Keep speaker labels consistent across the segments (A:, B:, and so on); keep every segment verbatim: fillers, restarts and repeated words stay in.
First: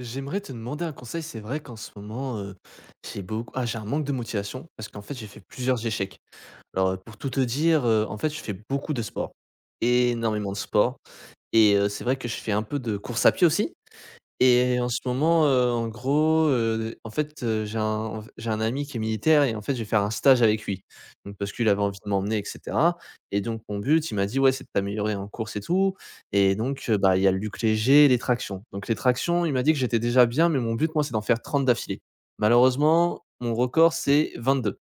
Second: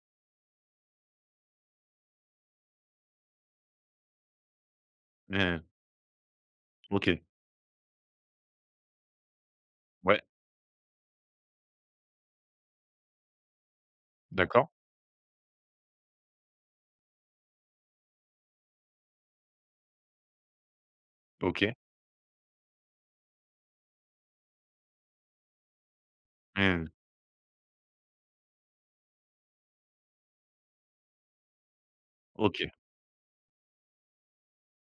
A: J'aimerais te demander un conseil. C'est vrai qu'en ce moment, heu, j'ai beaucoup ah, j'ai un manque de motivation parce qu'en fait, j'ai fait
B: Mmh
A: plusieurs échecs. Alors, heu, pour
B: OK.
A: tout te dire, heu, en fait, je fais beaucoup de sport,
B: Ouais,
A: énormément de sport, et heu, c'est vrai que je fais un peu de course à pied aussi.
B: d'accord.
A: Et en ce moment, heu, en gros, heu, en fait, heu, j'ai un j'ai un ami qui est militaire et en fait, je vais faire un stage avec lui. Donc parce qu'il
B: OK.
A: avait envie de m'emmener et cetera, et donc mon but, il m'a dit: «Ouais, c'est de t'améliorer en course et tout», et donc,
B: Mmh
A: heu, bah, il y a le luc léger et les tractions. Donc les tractions, il m'a dit que j'étais déjà bien, mais mon but, moi, c'est d'en faire trente d'affilée.
B: OK,
A: Malheureusement, mon record, c'est vingt-deux.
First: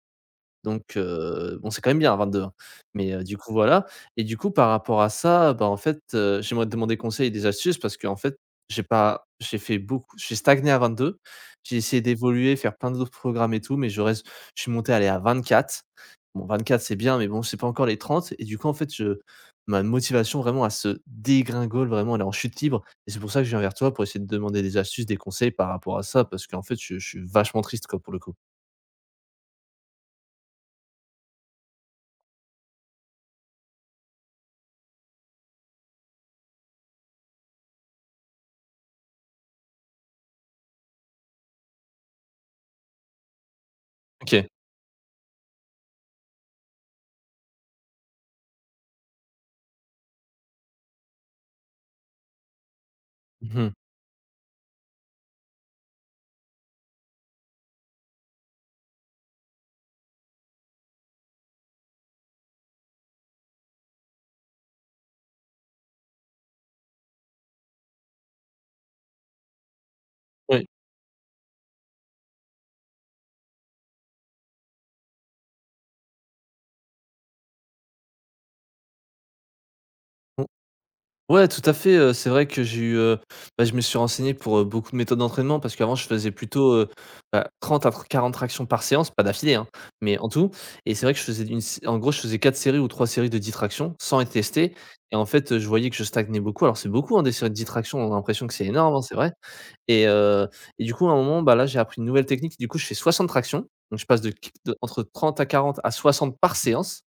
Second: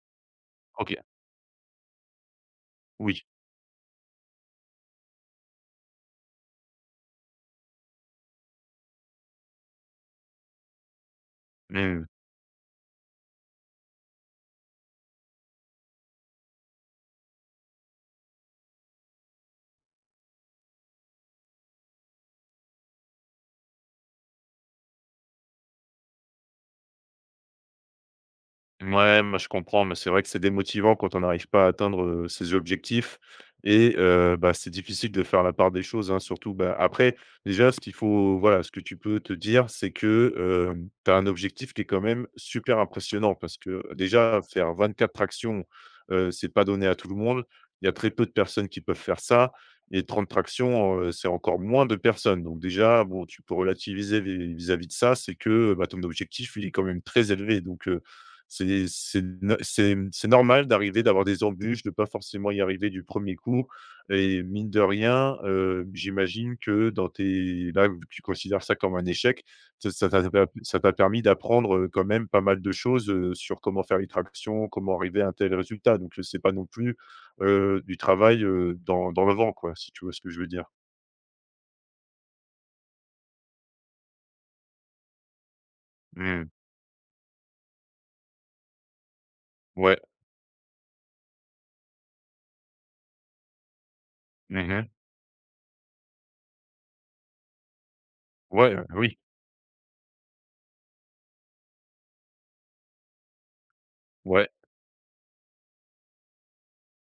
A: Donc
B: OK.
A: heu, bon, c'est quand même bien à vingt-deux ans, mais heu,
B: Oui.
A: du coup, voilà. Et du coup, par rapport à ça, bah, en fait, heu, j'aimerais te demander conseil et des astuces parce que en fait, j'ai pas j'ai fait beaucoup j'ai stagné à vingt-deux. J'ai essayé
B: Mmh.
A: d'évoluer, faire plein d'autres programmes et tout, mais je reste je suis monté, aller à vingt-quatre. Bon, quatre c'est bien, mais bon, c'est pas encore les trente et du coup, en fait, je ma motivation vraiment, à se dégringole, vraiment, elle est en chute libre, et c'est pour ça que je viens vers toi pour essayer de demander des astuces, des conseils par rapport à ça parce qu'en fait, je je suis vachement triste, quoi, pour le coup.
B: Ouais, moi je comprends, mais c'est vrai que c'est démotivant quand on n'arrive pas à atteindre, heu, ses objectifs et heu, bah, c'est difficile de faire la part des choses, hein, surtout, bah, après déjà ce qu'il faut voilà, ce que tu peux te dire, c'est que, hem, tu as un objectif qui est quand même super impressionnant parce que déjà
A: OK.
B: faire 24 tractions, heu, c'est pas donné à tout le monde. Il y a très peu de personnes qui peuvent faire ça et 30 tractions, heu, c'est encore moins de personnes. Donc déjà, bon, tu peux
A: Mmh.
B: relativiser vis vis-à-vis de ça, c'est que, bah, ton objectif, il est quand même très élevé donc c'est c'est no c'est c'est normal d'arriver, d'avoir des embûches, de pas forcément y arriver du premier coup et mine de rien, heu, j'imagine que dans tes là, vu que tu considères ça comme un échec, ça ça t'a per
A: Oui.
B: ça t'a permis d'apprendre, heu, quand même pas mal de choses, heu, sur comment faire une traction, comment arriver à un tel résultat donc, c'est pas non plus, heu, du travail, heu, dans dans le vent quoi, si tu vois ce que je veux dire?
A: Ouais, tout à fait, heu, c'est vrai que j'ai eu, heu, bah, je me suis renseigné pour, heu, beaucoup de méthodes d'entraînement parce qu'avant je faisais
B: Mmh.
A: plutôt, heu, bah, trente à quarante tractions par séance, pas d'affilée, hein,
B: Ouais.
A: mais en tout. Et c'est vrai que je faisais une s en gros, je faisais quatre séries ou trois séries de dix tractions sans être testé.
B: Mmh.
A: Et en fait, heu, je voyais que je stagnais beaucoup. Alors c'est beaucoup, hein, des séries de dix tractions, on a l'impression que c'est
B: Ouais, heu,
A: énorme, hein, c'est
B: oui.
A: vrai. Et heu et du coup, à un moment, bah, là, j'ai appris une nouvelle technique. Du coup, je fais soixante tractions. Donc je passe de q
B: Ouais.
A: de entre trente à quarante à soixante par séance.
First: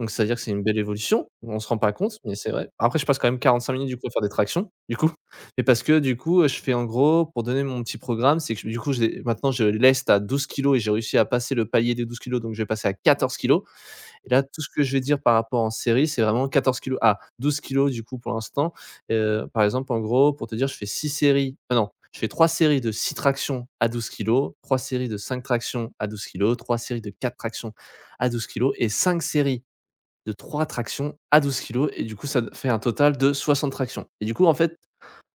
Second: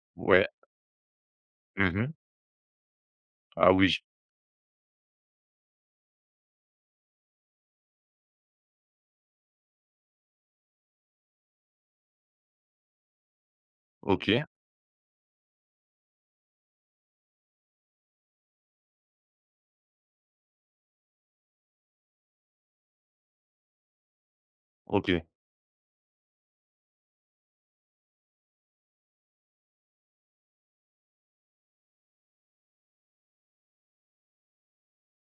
A: Donc ça veut dire que
B: Ouais.
A: c'est une belle évolution. On se rend pas
B: Mmh.
A: compte, mais c'est vrai. Après, je passe quand même
B: Ah
A: quarante-cinq minutes, du
B: oui.
A: coup, à faire des tractions, du coup. Mais parce que, du coup, je fais en gros, pour donner mon petit programme, c'est que du coup, j'ai maintenant, je leste à douze kilos et j'ai réussi à passer le palier des douze kilos donc je vais passer à quatorze kilos. Et là,
B: OK.
A: tout ce que je vais dire par rapport en série, c'est vraiment quatorze kilos ah douze kilos du coup pour l'instant. Heu, par exemple, en gros, pour te dire, je fais six séries ah non, je fais trois séries de six tractions à douze kilos, trois séries de
B: OK.
A: cinq tractions à douze kilos, trois séries de quatre tractions à douze kilos et cinq séries de trois tractions à douze kilos. Et du coup, ça fait un total de soixante tractions, et du coup, en fait,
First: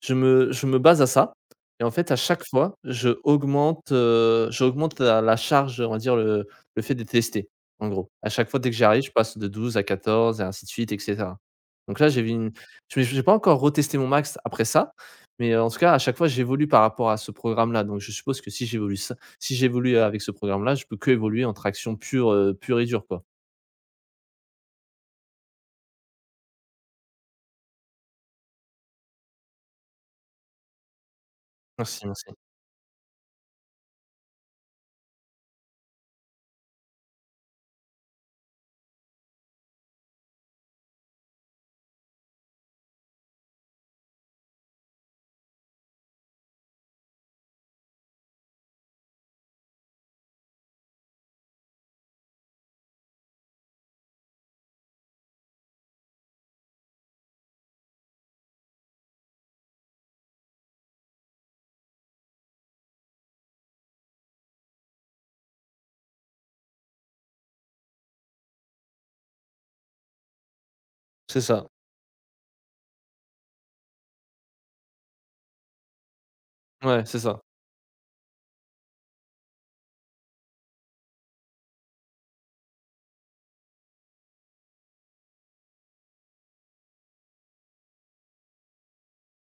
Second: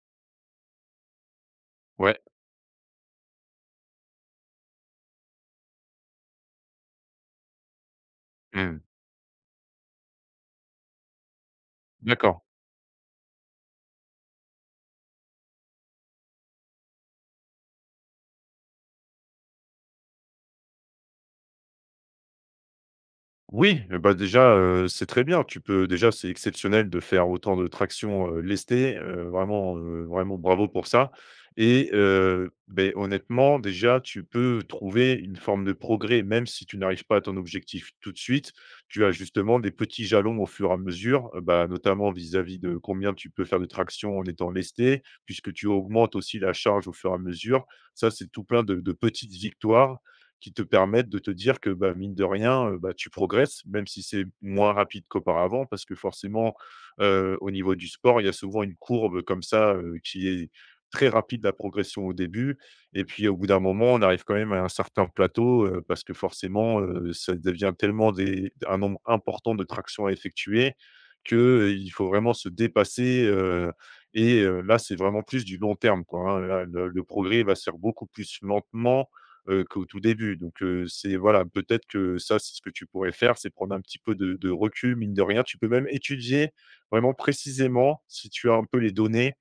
A: je me je me base à ça. Et en fait, à
B: Ouais.
A: chaque fois, je augmente, heu, j'augmente la la charge, on va dire le le fait de tester, en gros. À chaque fois, dès que
B: Mmh.
A: j'y arrive, je passe de douze à quatorze et ainsi de suite et cetera. Donc là, j'ai vu
B: D'accord.
A: une je n'ai pas encore retesté mon max après ça, mais heu, en tout cas, à chaque fois, j'évolue par rapport à ce programme-là. Donc je suppose que si j'évolue ça si j'évolue avec ce programme-là, je peux que évoluer en traction pure, heu, pure et dure, quoi.
B: Oui, heu, bah, déjà, heu, c'est très bien. Tu peux déjà, c'est exceptionnel de faire autant de traction, heu, lestée, heu, vraiment, heu, vraiment bravo pour ça et
A: Merci, merci.
B: heu, beh, honnêtement, déjà, tu peux trouver une forme de progrès, même si tu n'arrives pas à ton objectif tout de suite. Tu as justement des petits jalons au fur et à mesure, heu, bah, notamment vis-à-vis de combien tu peux faire de traction en étant lestée, puisque tu augmentes aussi la charge au fur et à mesure. Ça, c'est tout plein de de petites victoires qui te permettent de te dire que, bah, mine de rien, heu, bah, tu progresses, même si c'est moins rapide qu'auparavant. Parce que forcément, heu, au niveau du sport, il y a souvent une courbe comme ça, heu, qui est très rapide, la progression au début et puis au bout d'un moment, on arrive quand même à un certain plateau, heu, parce que forcément, heu, ça devient tellement des un nombre important de tractions à effectuer que,
A: C'est ça.
B: heu, il faut vraiment se dépasser, heu et heu, là, c'est vraiment plus du long terme, quoi, hein. Là, le
A: Ouais,
B: le
A: c'est ça.
B: progrès va se faire beaucoup plus lentement heu, qu'au tout début. Donc, heu, c'est voilà, peut-être que ça, c'est ce que tu pourrais faire, c'est prendre un petit peu de de recul, mine de rien. Tu peux même étudier vraiment précisément, si tu as un peu les données,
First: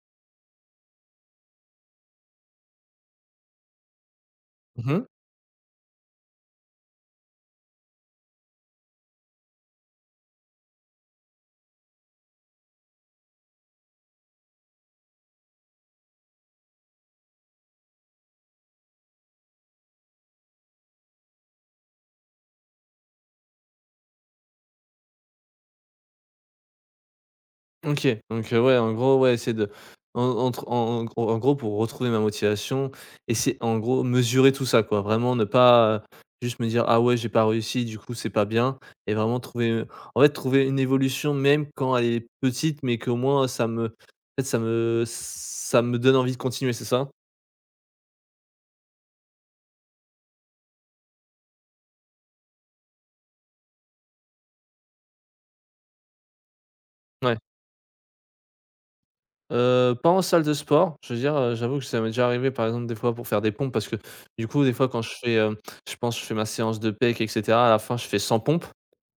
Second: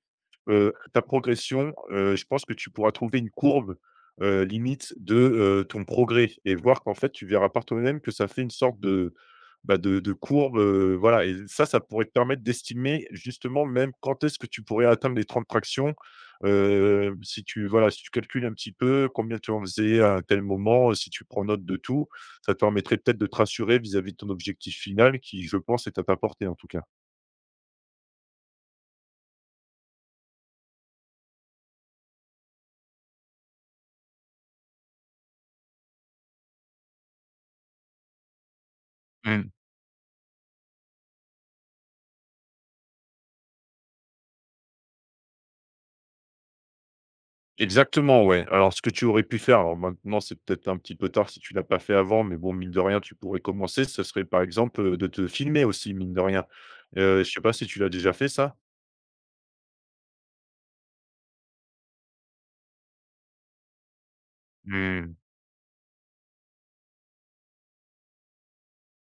B: Heu, ta progression, heu, je pense que tu pourras trouver une courbe, heu, limite
A: Mmh.
B: de, heu, ton progrès et voir qu'en fait, tu verras par toi-même que ça fait une sorte de, bah, de de courbe, heu, voilà et ça, ça pourrait te permettre d'estimer justement même quand est-ce que tu pourrais atteindre les trente tractions. Heu, si tu voilà, si tu calcules un petit peu combien tu en faisais à un tel moment, si tu prends note de tout, ça te permettrait peut-être de te rassurer vis-à-vis de ton objectif final qui, je pense, est à ta portée en tout cas.
A: OK, donc, heu, ouais, en gros, ouais, essayer de en entre en en gros en gros pour retrouver ma motivation, essayer en gros, mesurer tout ça, quoi. Vraiment ne pas, heu, juste me dire: «Ah ouais, j'ai pas réussi, du coup, c'est pas bien», et vraiment trouver, en fait, trouver une évolution même quand elle est petite, mais qu'au moins ça me en fait, ça me ça me donne envie de continuer, c'est ça?
B: Exactement, ouais. Alors ce que tu aurais pu faire, alors maintenant c'est peut-être un petit peu tard si tu l'as pas fait avant, mais bon, mine de rien, tu pourrais commencer, ce serait par exemple, heu, de te filmer aussi, mine de rien. Heu, je
A: Ouais.
B: sais pas si tu l'as déjà fait ça?
A: Heu, pas en salle de sport, je veux dire, heu, j'avoue que ça m'est déjà arrivé, par exemple, des fois pour faire des pompes parce que, du coup, des fois, quand je
B: Mmh,
A: fais, heu, je pense je fais ma séance de pec et cetera, à la fin, je fais cent pompes.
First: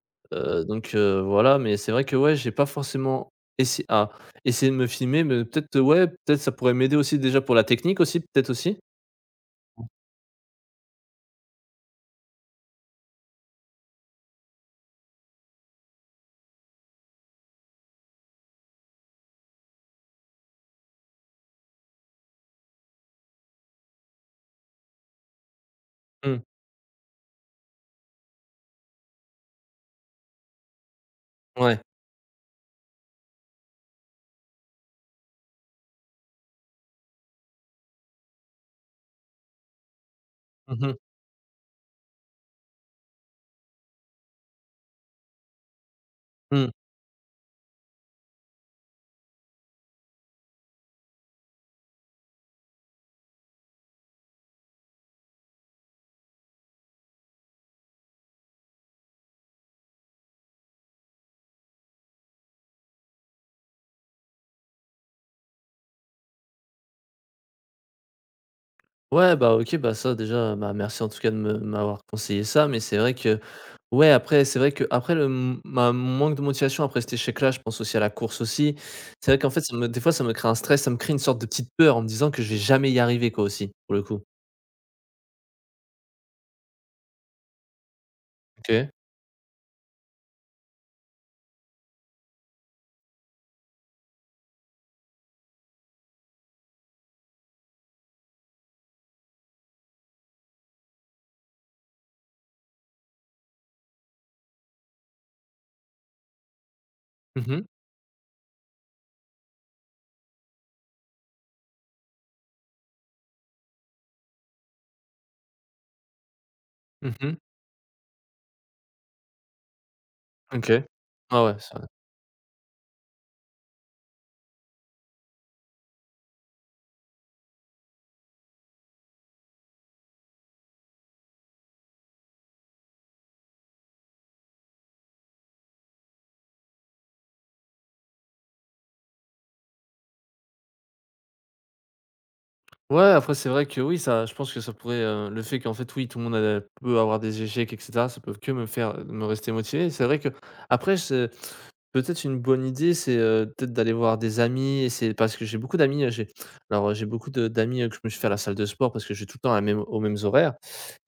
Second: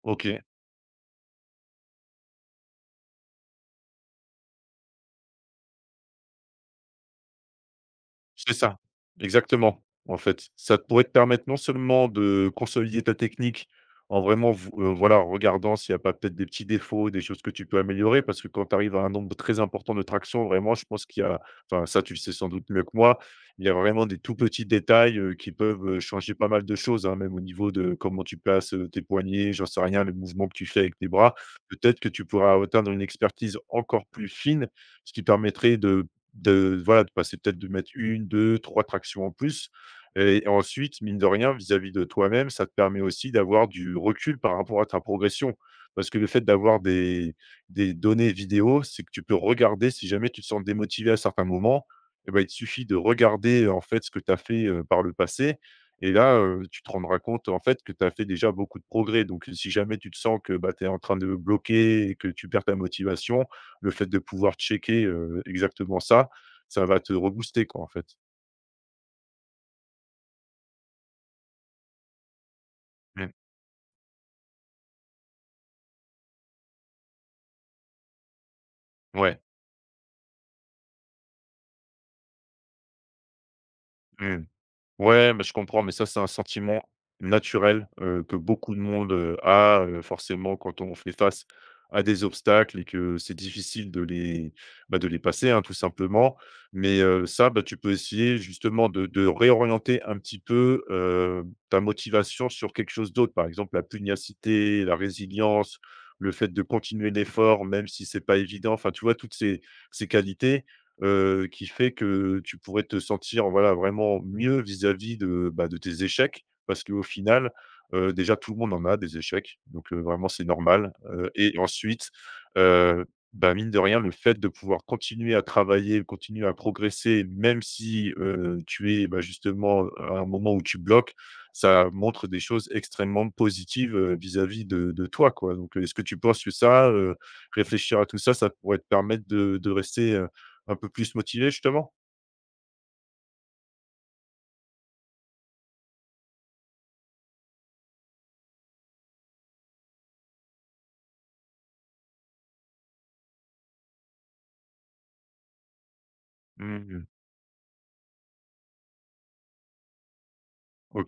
B: OK.
A: Heu, donc heu, voilà, mais c'est vrai que ouais, j'ai pas forcément essayé à essayer de me filmer, mais peut-être, ouais, peut-être ça pourrait m'aider aussi déjà pour la technique aussi, peut-être
B: C'est ça,
A: aussi?
B: exactement, en fait. Ça pourrait te permettre non seulement de consolider ta technique en vraiment v heu, voilà, en regardant s'il n'y a pas peut-être des petits défauts, des choses que tu peux améliorer parce que quand tu arrives à un nombre très important de tractions, vraiment, je pense qu'il y a enfin, ça, tu le sais sans doute mieux que moi, il y a vraiment des tout petits détails, heu, qui peuvent, heu, changer
A: Mmh.
B: pas mal de choses, hein, même au niveau de comment tu places, heu, tes poignets, j'en sais rien, les mouvements que tu fais avec tes bras.
A: Ouais.
B: Peut-être que tu pourras atteindre une expertise encore plus fine, ce qui permettrait de de voilà, de passer peut-être de mettre une deux trois tractions en plus et
A: Mmh mh.
B: ensuite, mine de rien, vis-à-vis de toi-même, ça te permet aussi d'avoir du recul par rapport à ta progression. Parce que le fait
A: Mmh.
B: d'avoir des des données vidéo, c'est que tu peux regarder si jamais tu te sens démotivé à certains moments et ben il te suffit de regarder, en fait, ce que tu as fait, heu, par le passé et là, heu, tu te rendras compte, en fait, que tu as fait déjà beaucoup de progrès. Donc si jamais tu te sens que, bah, tu es en train de bloquer et que tu perds ta motivation, le fait de pouvoir checker, heu, exactement ça, ça va te rebooster quoi, en fait.
A: Ouais, bah, OK, bah, ça déjà, bah, merci en tout cas de me m'avoir conseillé ça, mais c'est vrai
B: Mmh.
A: que ouais, après c'est vrai que après le m ma manque de motivation après cet échec-là, je pense aussi à la course aussi. C'est vrai
B: Ouais,
A: qu'en fait ça me des fois ça me crée un stress, ça me crée une sorte de petite peur en me disant que je vais jamais y arriver quoi aussi, pour le coup.
B: mmh. Ouais, mais je comprends, mais ça, c'est un sentiment naturel, heu, que beaucoup de
A: OK.
B: monde, heu, a, heu, forcément quand on fait face à des obstacles et que c'est difficile de les, bah, de les passer, hein, tout simplement. Mais, heu, ça, bah, tu peux essayer justement de de réorienter un petit peu, heu, ta motivation sur quelque chose d'autre. Par exemple, la pugnacité, la résilience, le fait de continuer
A: Mmh mh.
B: l'effort, même si c'est pas évident. Enfin, tu vois, toutes ces ces qualités heu, qui fait que tu pourrais te sentir, voilà, vraiment mieux vis-à-vis de, bah, de tes échecs. Parce qu'au
A: Mmh.
B: final, heu, déjà tout le monde en a des échecs, donc heu, vraiment c'est
A: OK.
B: normal, heu
A: Ah ouais,
B: et
A: ça.
B: ensuite, heu, bah, mine de rien, le fait de pouvoir continuer à travailler, continuer à progresser, même si, heu, tu es, bah, justement à un moment où tu bloques, ça montre des choses extrêmement positives, heu, vis-à-vis de de toi, quoi. Donc heu, est-ce que tu penses que ça, heu, réfléchir à tout ça, ça pourrait te permettre de de rester, un peu plus motivé justement?
A: Ouais, après c'est vrai que oui, ça je pense que ça pourrait, heu, le fait qu'en fait, oui, tout le monde a peut avoir des échecs et cetera, ça peut que me faire euh, me rester motivé. C'est vrai que après, c'est peut-être une bonne idée, c'est, heu, peut-être d'aller voir des amis, et c'est parce que j'ai beaucoup d'amis, heu, j'ai alors, heu, j'ai
B: Mmh
A: beaucoup de d'amis, heu, que je me suis fait à la salle de sport parce que je vais tout le temps à la même aux mêmes horaires.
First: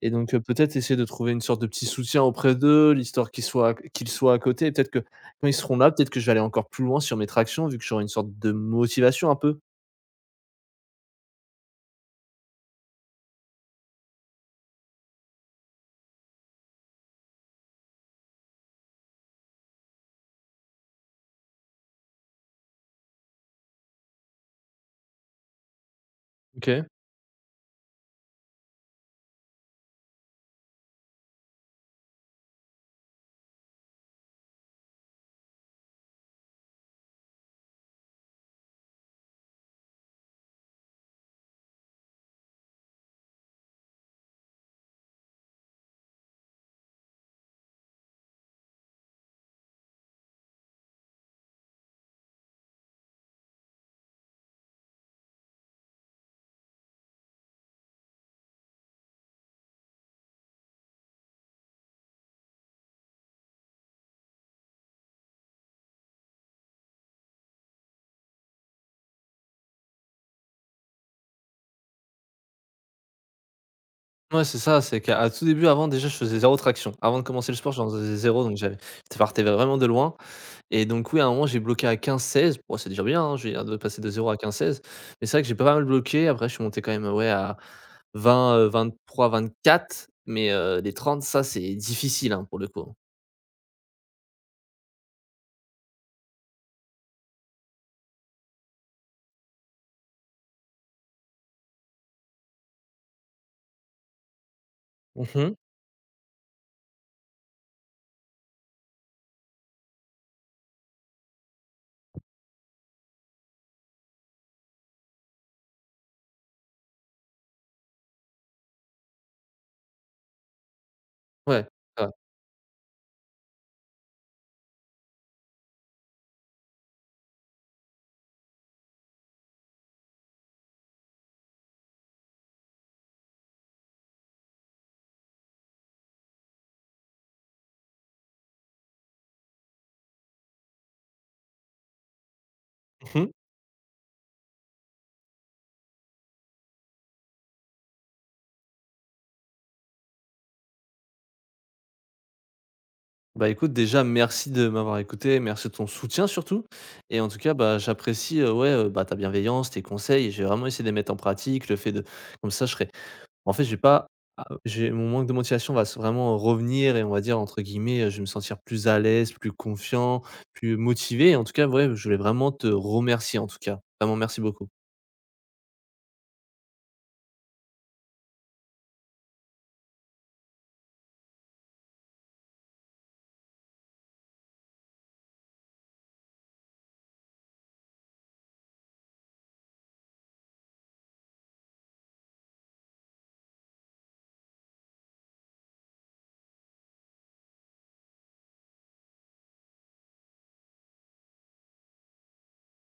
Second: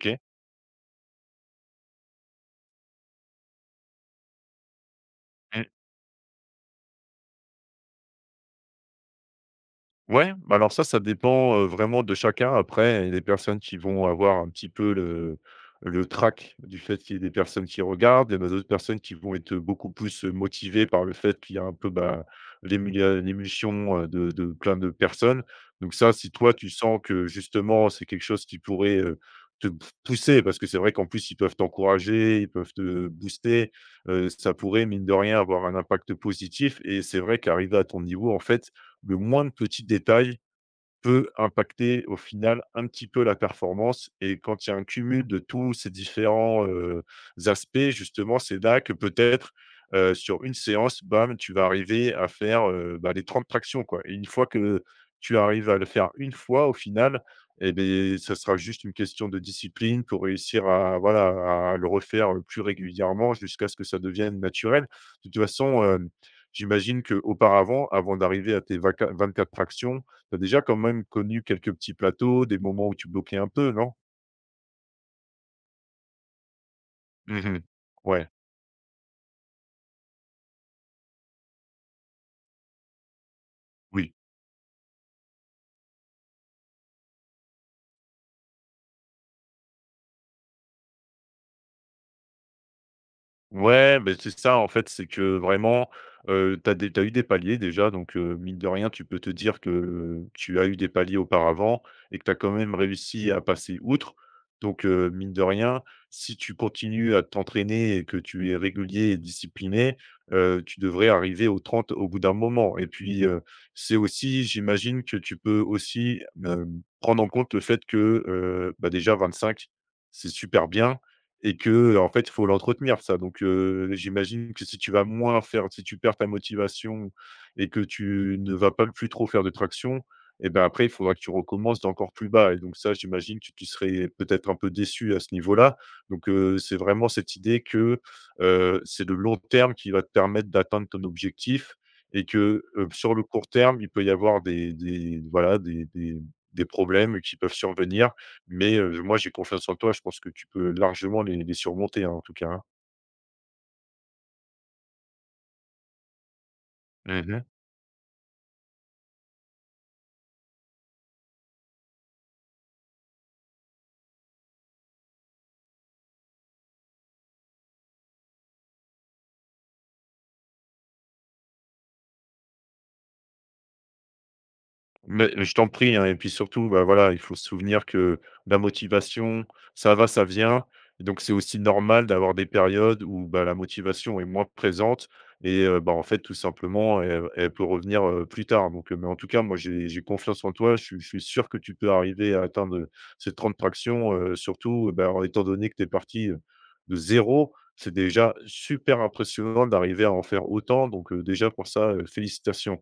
A: Et donc, heu, peut-être essayer de trouver une sorte de petit soutien auprès d'eux, l'histoire qu'ils soient qu'ils soient à côté, et peut-être que quand ils
B: Mmh.
A: seront là, peut-être que je vais aller encore plus loin sur mes tractions vu que j'aurai une sorte de motivation un peu.
B: Ouais, bah, alors ça, ça dépend, heu, vraiment de chacun. Après, il y a des personnes qui vont avoir un petit peu le le trac du fait qu'il y ait des personnes qui regardent, il y en a d'autres personnes qui vont être, beaucoup plus, heu, motivées par le fait qu'il y a un peu, bah, l'émul l'émulsion, heu, de de plein de personnes. Donc ça, si toi, tu
A: OK.
B: sens que justement, c'est quelque chose qui pourrait, heu, te p pousser parce que c'est vrai qu'en plus, ils peuvent t'encourager, ils peuvent te booster, heu, ça pourrait, mine de rien, avoir un impact positif et c'est vrai qu'arriver à ton niveau, en fait, le moindre petit détail peut impacter au final un petit peu la performance et quand il y a un cumul de tous ces différents, heu, aspects justement, c'est là que peut-être, heu, sur une séance, bam, tu vas arriver à faire, heu, bah, les trente tractions quoi et une fois que tu arrives à le faire une fois au final et bien ça sera juste une question de discipline pour réussir à voilà, à le refaire, heu, plus régulièrement jusqu'à ce que ça devienne naturel. De toute façon, hem, j'imagine qu'auparavant, avant d'arriver à tes vaca quatre tractions tu as déjà quand même connu quelques petits plateaux, des moments où tu bloquais un peu, non?
A: Ouais, c'est ça, c'est qu'à à tout début, avant, déjà, je faisais zéro traction. Avant de commencer le
B: Mmh.
A: sport, j'en faisais
B: Ouais,
A: zéro donc j'avais ça partait vraiment de loin. Et donc oui, à un moment, j'ai bloqué à quinze seize. Bon, c'est déjà bien, hein, je veux de passer de
B: oui.
A: zéro à quinze seize, mais c'est vrai que j'ai pas mal bloqué. Après, je suis monté quand même, ouais, à vingt, vingt trois, vingt quatre, mais heu, les trente ça, c'est difficile, hein, pour le coup.
B: Ouais, beh, c'est ça en fait, c'est que vraiment, heu, tu des tu eu des paliers déjà donc heu, mine de rien, tu peux te dire que tu as eu des paliers auparavant et que tu as quand même réussi à passer outre donc heu, mine de
A: Mmh.
B: rien, si tu continues à t'entraîner et que tu es régulier et discipliné, heu, tu devrais arriver aux trente au bout d'un moment et puis, heu, c'est aussi j'imagine que tu peux aussi, hem, prendre en compte le fait que, heu, bah, déjà vingt-cinq, c'est super bien. Et
A: Ouais,
B: que
A: ouais.
B: en fait, il faut l'entretenir ça. Donc, heu, j'imagine que si tu vas moins faire si tu perds ta motivation et que tu ne vas pas plus trop faire de traction et ben, après, il faudra que tu recommences d'encore plus bas et donc ça, j'imagine que tu serais peut-être un peu déçu à ce niveau-là. Donc, heu, c'est vraiment cette idée que, heu, c'est le long terme qui va te permettre d'atteindre ton objectif et que, heu, sur le
A: Mmh.
B: court terme, il peut y avoir des des voilà, des des des problèmes qui peuvent survenir mais, heu, moi j'ai confiance en toi, je pense que tu peux largement les les surmonter, hein, en tout cas, hein.
A: Bah, écoute, déjà, merci de m'avoir écouté, merci de ton soutien surtout. Et en tout
B: Mmh.
A: cas, bah, j'apprécie, heu, ouais, heu, bah, ta bienveillance, tes conseils. J'ai vraiment essayé de les mettre en pratique. Le fait de comme ça, je serai en fait, je vais pas a j'ai mon manque de motivation va se vraiment revenir et on va dire, entre guillemets, heu, je vais me sentir plus à l'aise, plus confiant, plus motivé. En tout cas, ouais, je voulais vraiment te remercier en tout cas. Vraiment merci beaucoup.
B: Mais je t'en prie, hein, et puis surtout, bah, voilà, il faut se souvenir que la motivation, ça va, ça vient. Et donc, c'est aussi normal d'avoir des périodes où bah, la motivation est moins présente. Et euh, bah, en fait, tout simplement, elle, elle peut revenir euh, plus tard. Donc, euh, mais en tout cas, moi, j'ai j'ai confiance en toi. Je, suis je suis sûr que tu peux arriver à atteindre ces trente tractions, euh, surtout euh, bah, en étant donné que tu es parti euh, de zéro. C'est déjà super impressionnant d'arriver à en faire autant. Donc, euh, déjà, pour ça, euh, félicitations.